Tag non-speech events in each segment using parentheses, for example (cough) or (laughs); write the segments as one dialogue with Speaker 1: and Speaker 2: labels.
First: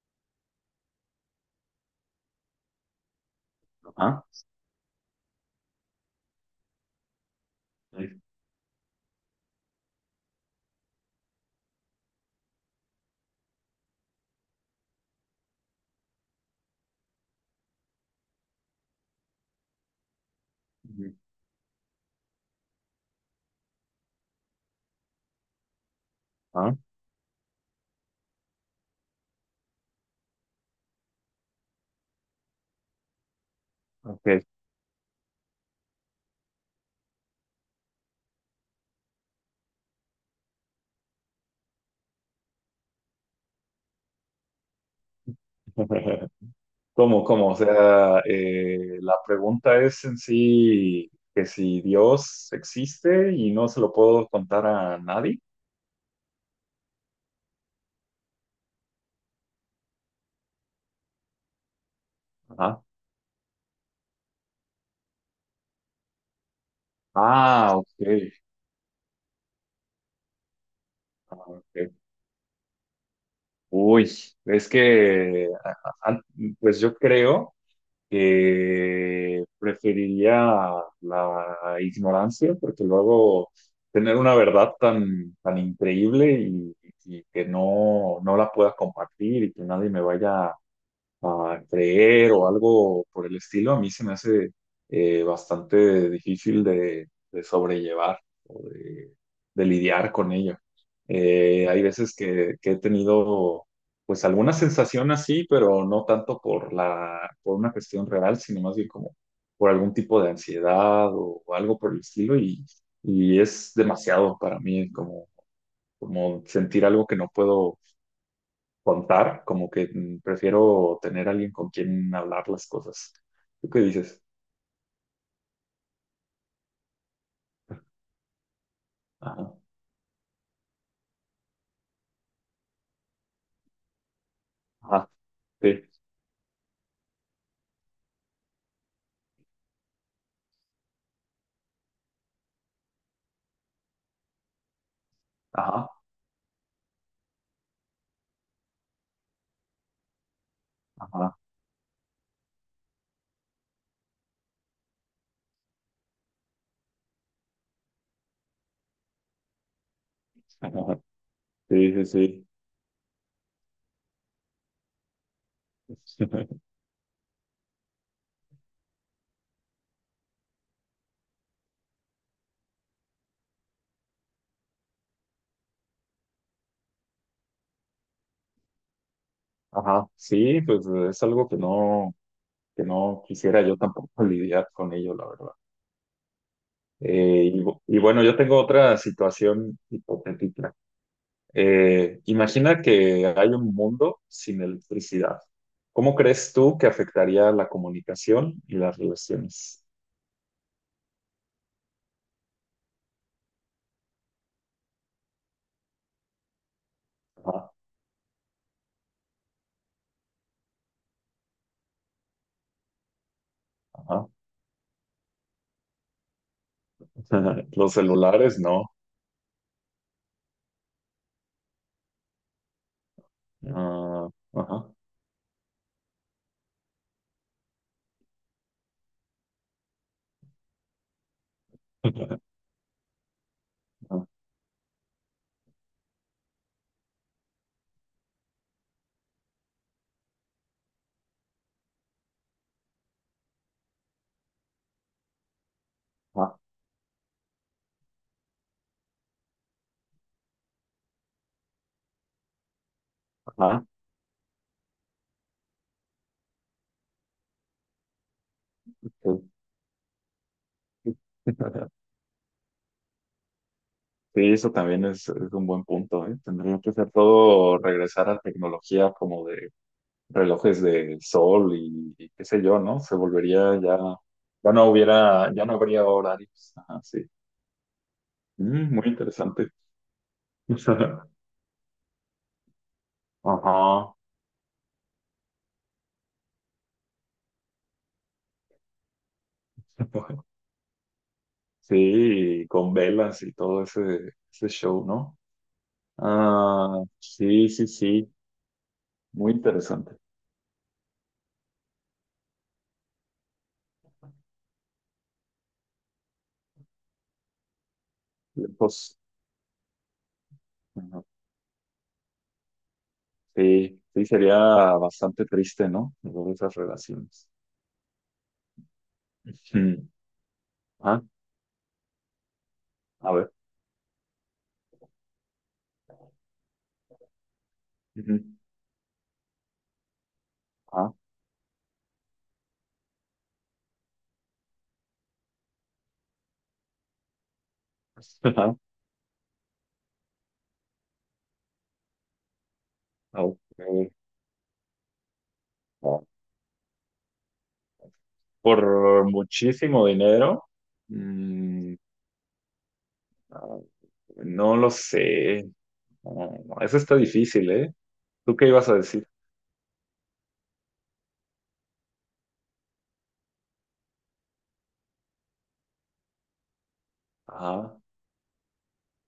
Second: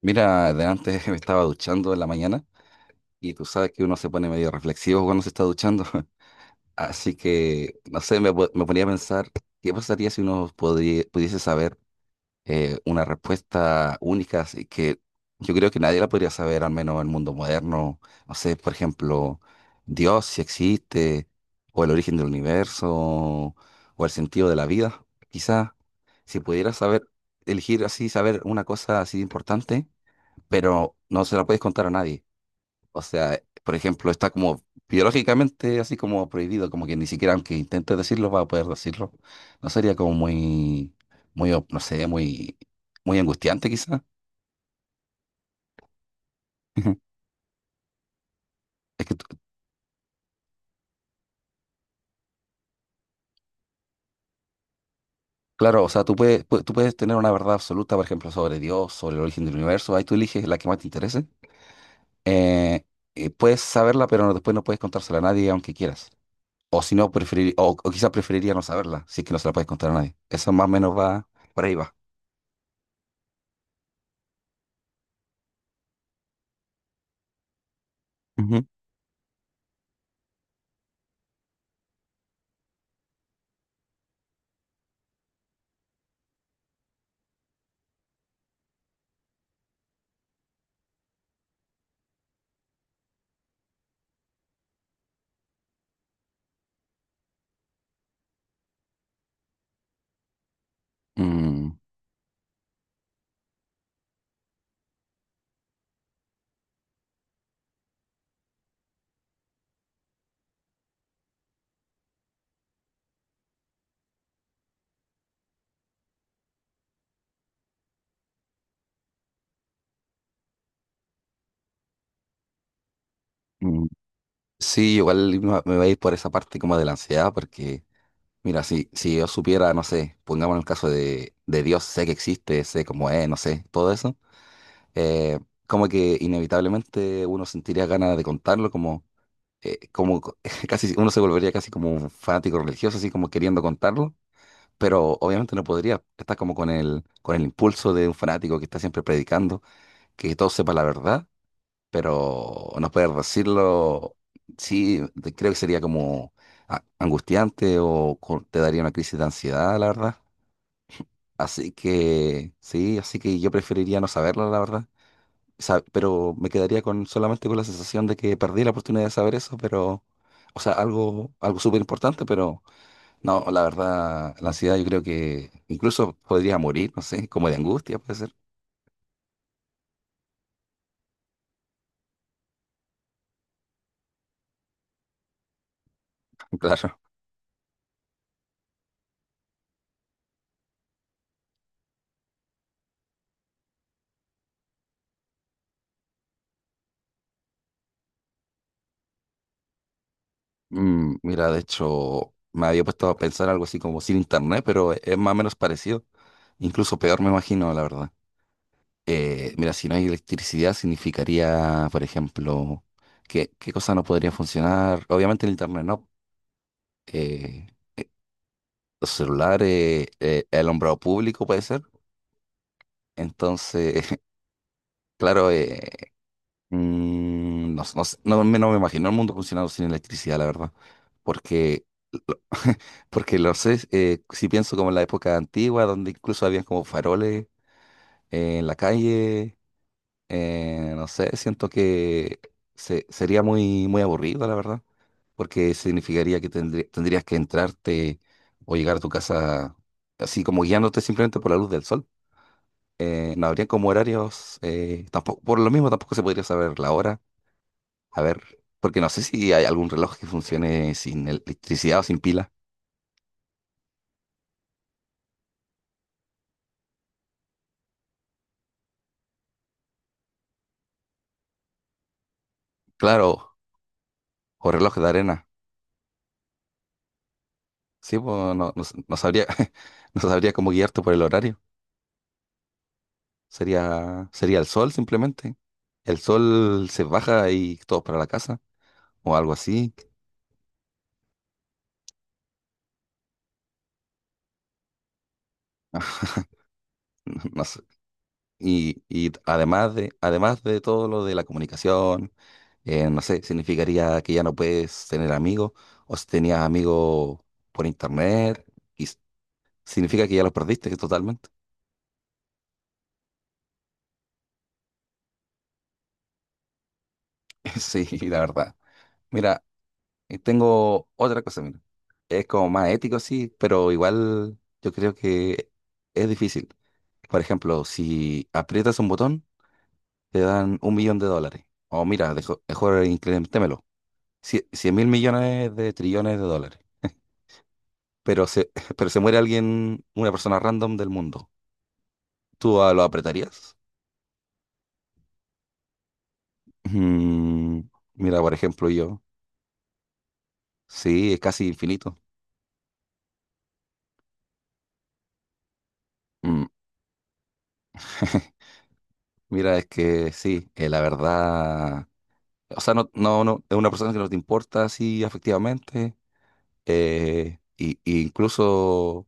Speaker 1: Mira, de antes (laughs) me estaba duchando en la mañana y tú sabes que uno se
Speaker 2: Ah,
Speaker 1: pone medio reflexivo cuando se está duchando. (laughs) Así que, no sé, me ponía a pensar, ¿qué pasaría si uno pudiese saber una respuesta única así que yo creo que nadie la podría saber, al menos en el mundo moderno? No sé, por ejemplo, Dios si
Speaker 2: ujú.
Speaker 1: existe, o el origen del universo, o el sentido de la vida. Quizá si pudiera
Speaker 2: ah,
Speaker 1: saber, elegir así, saber una cosa así importante, pero no se la puedes contar a nadie. O sea, por ejemplo, está
Speaker 2: ok.
Speaker 1: como biológicamente así como prohibido, como que ni siquiera aunque intentes decirlo, vas a poder decirlo. No sería como muy, muy, no sé, muy, muy angustiante quizás.
Speaker 2: (laughs)
Speaker 1: (laughs)
Speaker 2: ¿Cómo, cómo? O sea,
Speaker 1: Es
Speaker 2: la
Speaker 1: que,
Speaker 2: pregunta es en sí que si Dios existe y no se lo puedo contar a nadie.
Speaker 1: claro, o sea, tú puedes tener una verdad absoluta, por ejemplo, sobre Dios, sobre el origen del universo, ahí tú eliges la que más te interese.
Speaker 2: Ajá.
Speaker 1: Eh, puedes saberla, pero después no puedes contársela a nadie aunque quieras. O si no, preferir, o,
Speaker 2: Ah,
Speaker 1: o
Speaker 2: ok.
Speaker 1: quizás preferiría no saberla, si es que no se la puedes contar a nadie. Eso más o menos va,
Speaker 2: Ah,
Speaker 1: por ahí
Speaker 2: ok.
Speaker 1: va.
Speaker 2: Uy, es que, a- pues yo creo.
Speaker 1: Ujú.
Speaker 2: Preferiría la ignorancia, porque luego tener una verdad tan, tan increíble y, y que no la pueda compartir y que nadie me vaya a creer o algo por el estilo. A mí se me hace bastante difícil de sobrellevar o de lidiar con ello.
Speaker 1: Mm,
Speaker 2: Hay veces que he tenido pues alguna sensación así, pero no tanto por la, por una cuestión real, sino más bien como por algún tipo de ansiedad o algo por el estilo, y es demasiado para mí, como, como sentir algo que no puedo contar. Prefiero tener alguien con quien hablar las cosas. ¿Tú qué
Speaker 1: mm.
Speaker 2: dices?
Speaker 1: Sí, igual me va a ir por esa parte como de la ansiedad, porque mira, si yo
Speaker 2: Ajá,
Speaker 1: supiera, no sé, pongamos el caso de Dios, sé que existe, sé cómo es, no sé, todo eso,
Speaker 2: ajá,
Speaker 1: eh,
Speaker 2: sí,
Speaker 1: como que inevitablemente uno sentiría ganas de contarlo, eh, como co- (laughs) casi uno se volvería casi como un fanático religioso, así como queriendo contarlo, pero obviamente no
Speaker 2: ajá,
Speaker 1: podría, estás como con el, impulso de un fanático que está siempre predicando, que todo sepa la verdad,
Speaker 2: ajá,
Speaker 1: pero no poder decirlo. Sí, creo que sería como angustiante o te daría una crisis de ansiedad, la verdad.
Speaker 2: ajá,
Speaker 1: Así
Speaker 2: sí, sí,
Speaker 1: que, sí, así que yo preferiría no saberlo, la verdad. Sa-
Speaker 2: sí.
Speaker 1: pero me
Speaker 2: (laughs)
Speaker 1: quedaría con solamente con la sensación de que perdí la oportunidad de saber eso, pero, o sea, algo súper importante, pero no, la verdad, la ansiedad yo creo que incluso podría morir, no sé, como de angustia, puede ser.
Speaker 2: Ajá, sí, pues es algo que no quisiera yo tampoco (laughs) lidiar con ello, la verdad.
Speaker 1: (laughs) Claro.
Speaker 2: Y bueno, yo tengo otra situación hipotética. Imagina que hay un mundo sin electricidad. ¿Cómo crees tú que afectaría la comunicación y las relaciones?
Speaker 1: Mira, de hecho, me había puesto a pensar algo así como sin internet, pero es más o menos parecido. Incluso peor, me imagino, la verdad. Mira, si no hay electricidad, significaría, por ejemplo, que, qué cosa no
Speaker 2: Ajá.
Speaker 1: podría funcionar. Obviamente el internet no. Eh,
Speaker 2: (laughs) Los celulares, no.
Speaker 1: los celulares, el alumbrado público puede ser. Entonces,
Speaker 2: Ah, ajá.
Speaker 1: (laughs) claro, no me imagino el mundo funcionando sin electricidad, la verdad. Porque
Speaker 2: (laughs)
Speaker 1: porque lo sé. Si pienso como en la época antigua, donde incluso habían como faroles en la calle, no sé, siento que sería muy, muy aburrido, la verdad, porque significaría que
Speaker 2: Ajá,
Speaker 1: tendrías que entrarte o llegar a tu casa así como guiándote simplemente por la luz del sol. No habría
Speaker 2: ajá.
Speaker 1: como horarios, tampoco, por lo mismo tampoco se podría saber la hora, a ver, porque no sé
Speaker 2: Sí.
Speaker 1: si hay algún reloj que funcione sin
Speaker 2: (laughs)
Speaker 1: electricidad o sin pila.
Speaker 2: Sí, eso también es un buen punto, ¿eh? Tendría que ser todo regresar a tecnología como de relojes de sol y qué sé yo, ¿no? Se
Speaker 1: Claro,
Speaker 2: volvería ya,
Speaker 1: o
Speaker 2: ya no
Speaker 1: reloj de arena.
Speaker 2: hubiera, ya no habría horarios. Ajá, sí.
Speaker 1: Sí, pues no, no,
Speaker 2: Mm, muy
Speaker 1: no sabría,
Speaker 2: interesante.
Speaker 1: (laughs) no sabría cómo guiarte por el
Speaker 2: (laughs)
Speaker 1: horario.
Speaker 2: Ajá.
Speaker 1: Sería el sol simplemente. El sol se baja y todos para la casa o algo así. (laughs)
Speaker 2: (laughs) Sí, con velas y todo ese, ese show, ¿no? Ah,
Speaker 1: No, no
Speaker 2: sí,
Speaker 1: sé.
Speaker 2: sí, sí.
Speaker 1: Y
Speaker 2: Muy
Speaker 1: además de,
Speaker 2: interesante.
Speaker 1: además de todo lo de la comunicación, no sé, significaría que ya no puedes tener amigos o si tenías amigos por internet, y
Speaker 2: Lejos.
Speaker 1: significa que ya los perdiste
Speaker 2: Ajá.
Speaker 1: totalmente.
Speaker 2: Sí, sí, sería bastante triste, ¿no? Luego esas relaciones.
Speaker 1: (laughs) Sí, la verdad. Mira,
Speaker 2: Mm.
Speaker 1: y tengo
Speaker 2: Ah,
Speaker 1: otra cosa, mira. Es como más ético,
Speaker 2: a ver.
Speaker 1: sí, pero igual yo creo que es difícil. Por ejemplo,
Speaker 2: Ujú.
Speaker 1: si aprietas un botón, te dan un
Speaker 2: Ah.
Speaker 1: millón de dólares. O mira, mejor incrementémelo. Cien mil millones de trillones de dólares.
Speaker 2: (laughs)
Speaker 1: Pero se,
Speaker 2: Ajá.
Speaker 1: (laughs) pero se muere alguien, una persona random del mundo. ¿Tú lo apretarías?
Speaker 2: Ok. Ah.
Speaker 1: Mm, mira, por ejemplo, yo.
Speaker 2: Por muchísimo dinero.
Speaker 1: Sí, es casi
Speaker 2: Mm,
Speaker 1: infinito.
Speaker 2: ah, no lo sé.
Speaker 1: Mm,
Speaker 2: Ah, eso está difícil, ¿eh?
Speaker 1: (laughs)
Speaker 2: ¿Tú qué ibas a decir?
Speaker 1: Mira, es que sí, la verdad. O sea, no, no, no, es una persona que no te importa así afectivamente.
Speaker 2: Ah,
Speaker 1: Y incluso,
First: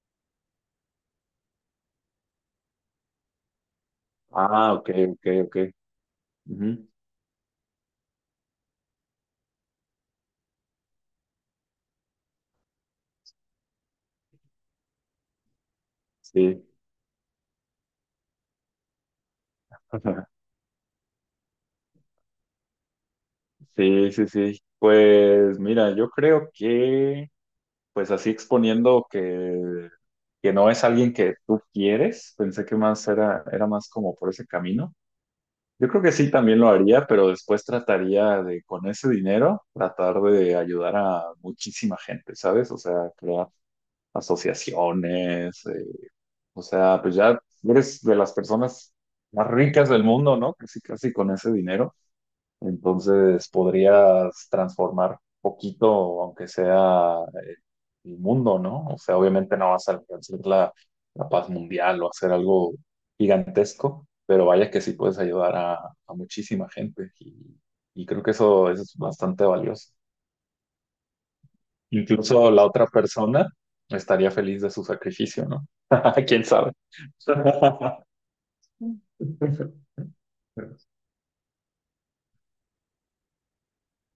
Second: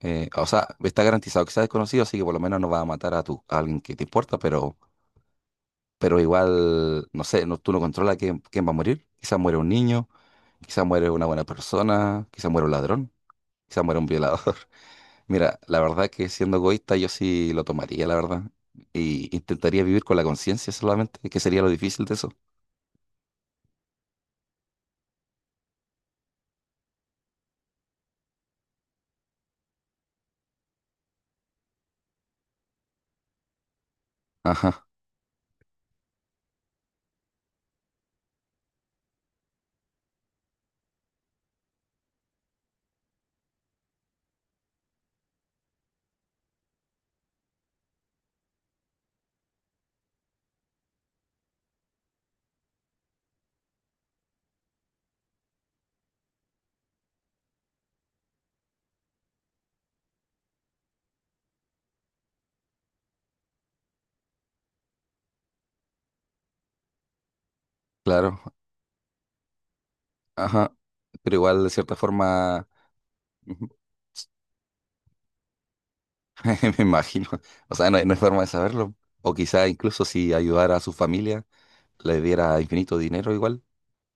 Speaker 1: o sea, está garantizado que sea desconocido, así que por lo menos no va a matar a alguien que te importa,
Speaker 2: ah, ok, ok, ok.
Speaker 1: pero
Speaker 2: Ujú.
Speaker 1: igual, no sé, no, tú no controlas quién, va a morir. Quizás muere un niño, quizás muere una buena persona, quizás muere un ladrón, quizás muere un violador. (laughs) Mira, la verdad que siendo
Speaker 2: Sí.
Speaker 1: egoísta yo sí lo tomaría, la verdad. Y intentaría vivir con la
Speaker 2: (laughs)
Speaker 1: conciencia solamente, que sería lo difícil de eso.
Speaker 2: Sí, sí, sí. Pues mira, yo creo que pues así exponiendo que no es alguien que tú quieres, pensé que más era, era más como por ese
Speaker 1: Ajá,
Speaker 2: camino. Yo creo que sí también lo haría, pero después trataría de, con ese dinero, tratar de ayudar a muchísima gente, ¿sabes? O sea, crear asociaciones. O sea, pues ya eres de las personas más ricas del mundo, ¿no? Casi, casi con ese dinero. Entonces podrías transformar poquito, aunque sea, el mundo, ¿no? O sea, obviamente no vas a alcanzar la, la paz mundial o hacer algo gigantesco, pero vaya que sí puedes ayudar a muchísima gente, y creo que
Speaker 1: claro.
Speaker 2: eso es bastante valioso.
Speaker 1: Ajá, pero igual de cierta
Speaker 2: Incluso la
Speaker 1: forma,
Speaker 2: otra persona
Speaker 1: ujú,
Speaker 2: estaría feliz de su sacrificio, ¿no? (laughs) ¿Quién
Speaker 1: (laughs)
Speaker 2: sabe?
Speaker 1: me imagino, o sea, no hay,
Speaker 2: (laughs)
Speaker 1: no hay forma de saberlo, o quizá incluso si ayudara a su familia, le diera infinito dinero igual,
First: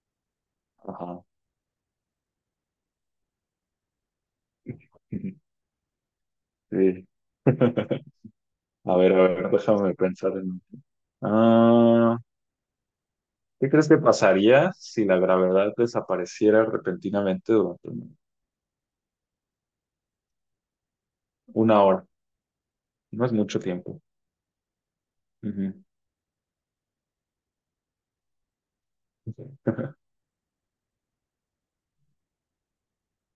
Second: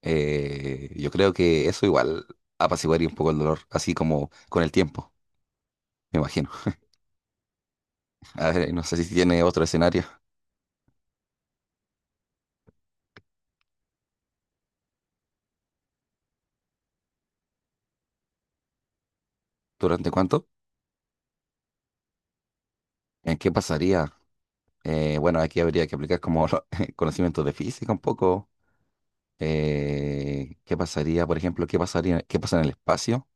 Speaker 1: yo
Speaker 2: Ajá.
Speaker 1: creo que eso igual apaciguaría un poco el dolor, así como con el tiempo, me imagino.
Speaker 2: Sí. (laughs)
Speaker 1: A ver, no sé si
Speaker 2: A
Speaker 1: tiene
Speaker 2: ver,
Speaker 1: otro
Speaker 2: déjame
Speaker 1: escenario,
Speaker 2: pensar en... Ah, ¿qué crees que pasaría si la gravedad desapareciera repentinamente durante
Speaker 1: ¿durante cuánto?
Speaker 2: una hora? No es
Speaker 1: ¿En qué
Speaker 2: mucho tiempo.
Speaker 1: pasaría? Bueno, aquí
Speaker 2: Ujú.
Speaker 1: habría que aplicar como (laughs) conocimientos de física un poco. ¿Qué pasaría, por ejemplo, qué pasaría, qué pasa en el espacio?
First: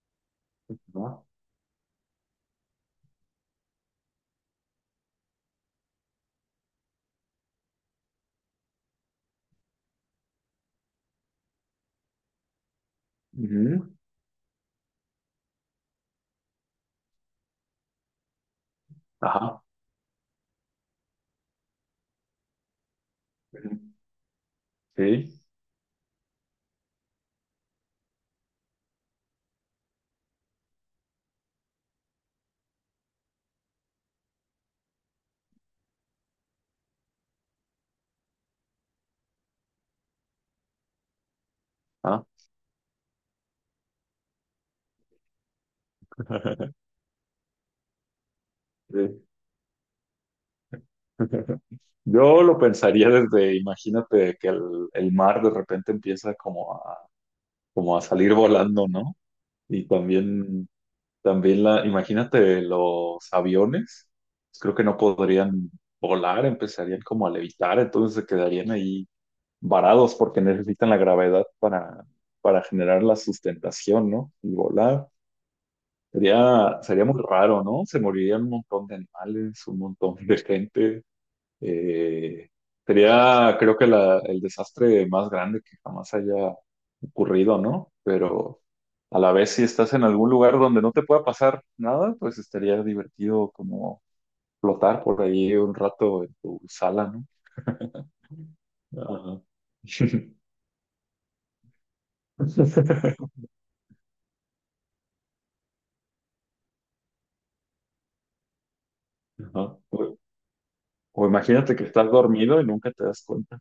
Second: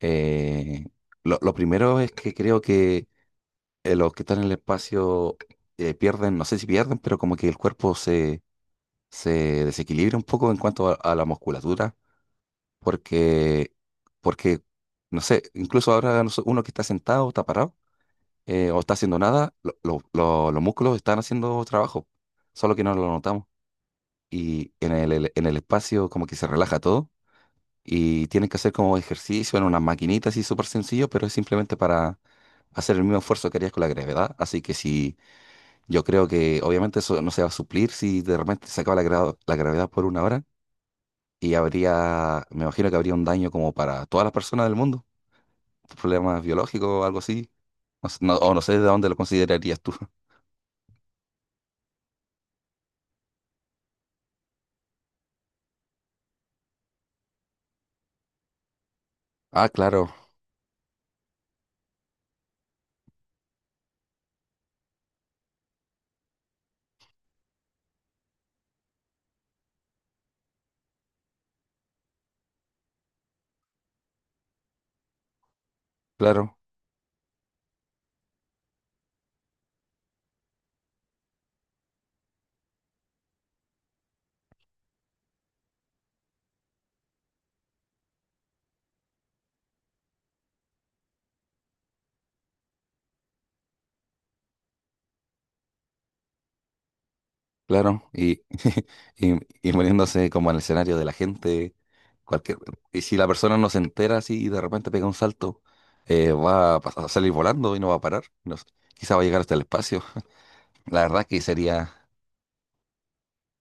Speaker 1: Eh,
Speaker 2: ¿No?
Speaker 1: lo primero es que creo que los que están en el espacio pierden, no sé si pierden, pero como que el cuerpo se, se desequilibra un poco en cuanto a la musculatura, porque,
Speaker 2: Ujú.
Speaker 1: porque, no sé, incluso ahora no sé, uno que está sentado, está parado, o está haciendo nada,
Speaker 2: Ajá.
Speaker 1: los músculos están haciendo trabajo, solo que no lo notamos.
Speaker 2: Ujú.
Speaker 1: Y en
Speaker 2: Sí.
Speaker 1: en el espacio como que se relaja todo y tienen que hacer como ejercicio en unas maquinitas y súper sencillo, pero es simplemente para hacer el mismo esfuerzo que harías con la gravedad. Así que si yo creo que obviamente eso no se va a suplir si de repente se acaba la gravedad por una hora, y
Speaker 2: Ah.
Speaker 1: habría, me imagino que habría un daño como para todas las personas del mundo, problemas
Speaker 2: (laughs)
Speaker 1: biológicos o algo así. No sé de dónde lo
Speaker 2: Sí.
Speaker 1: considerarías tú. (laughs)
Speaker 2: (laughs) Yo lo pensaría desde, imagínate que el mar de repente empieza como a, como a salir volando, ¿no?
Speaker 1: Ah,
Speaker 2: Y
Speaker 1: claro,
Speaker 2: también también la, imagínate los aviones, creo que no podrían volar, empezarían como a levitar, entonces se quedarían ahí varados porque necesitan la gravedad para generar la sustentación, ¿no? Y volar.
Speaker 1: claro.
Speaker 2: Sería, sería muy raro, ¿no? Se morirían un montón de animales, un montón (laughs) de gente. Eh, Sería, creo que el desastre más grande que jamás haya ocurrido, ¿no? Pero a la vez si estás en algún lugar donde no te pueda pasar nada, pues estaría divertido como flotar por ahí un rato en tu sala, ¿no?
Speaker 1: Claro, (laughs) y,
Speaker 2: Ajá.
Speaker 1: y poniéndose como en el escenario de la gente, cualquier, y si la
Speaker 2: (laughs)
Speaker 1: persona no se entera así y de repente pega un salto, va a, a salir volando y no va a parar, no sé, quizá va a llegar hasta el
Speaker 2: Ajá.
Speaker 1: espacio. (laughs) La
Speaker 2: O
Speaker 1: verdad que
Speaker 2: imagínate que
Speaker 1: sería,
Speaker 2: estás dormido y nunca te das cuenta.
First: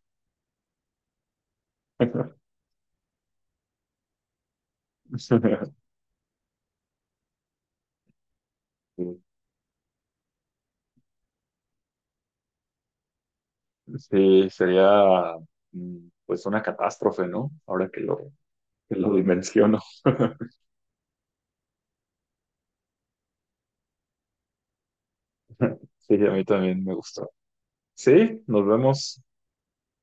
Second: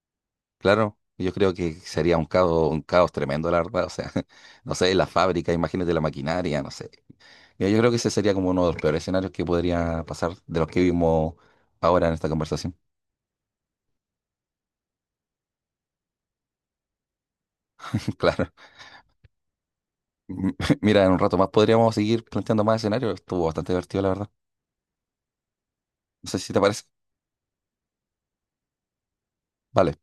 Speaker 1: claro, yo creo que sería
Speaker 2: (laughs)
Speaker 1: un caos tremendo, la verdad, o sea, (laughs) no sé, la fábrica, imagínate la maquinaria, no sé. Yo creo que ese sería como uno de los peores
Speaker 2: Sí,
Speaker 1: escenarios que podría pasar de los que vimos ahora en esta conversación,
Speaker 2: sí, sería, mm, pues una catástrofe, ¿no? Ahora
Speaker 1: (laughs) claro.
Speaker 2: que lo dimensiono.
Speaker 1: M- (laughs) Mira, en un rato más podríamos seguir planteando más escenarios. Estuvo bastante divertido, la verdad.
Speaker 2: (laughs) Sí,
Speaker 1: No
Speaker 2: a
Speaker 1: sé
Speaker 2: mí
Speaker 1: si te parece.
Speaker 2: también me gustó. Sí, nos vemos.
Speaker 1: Vale.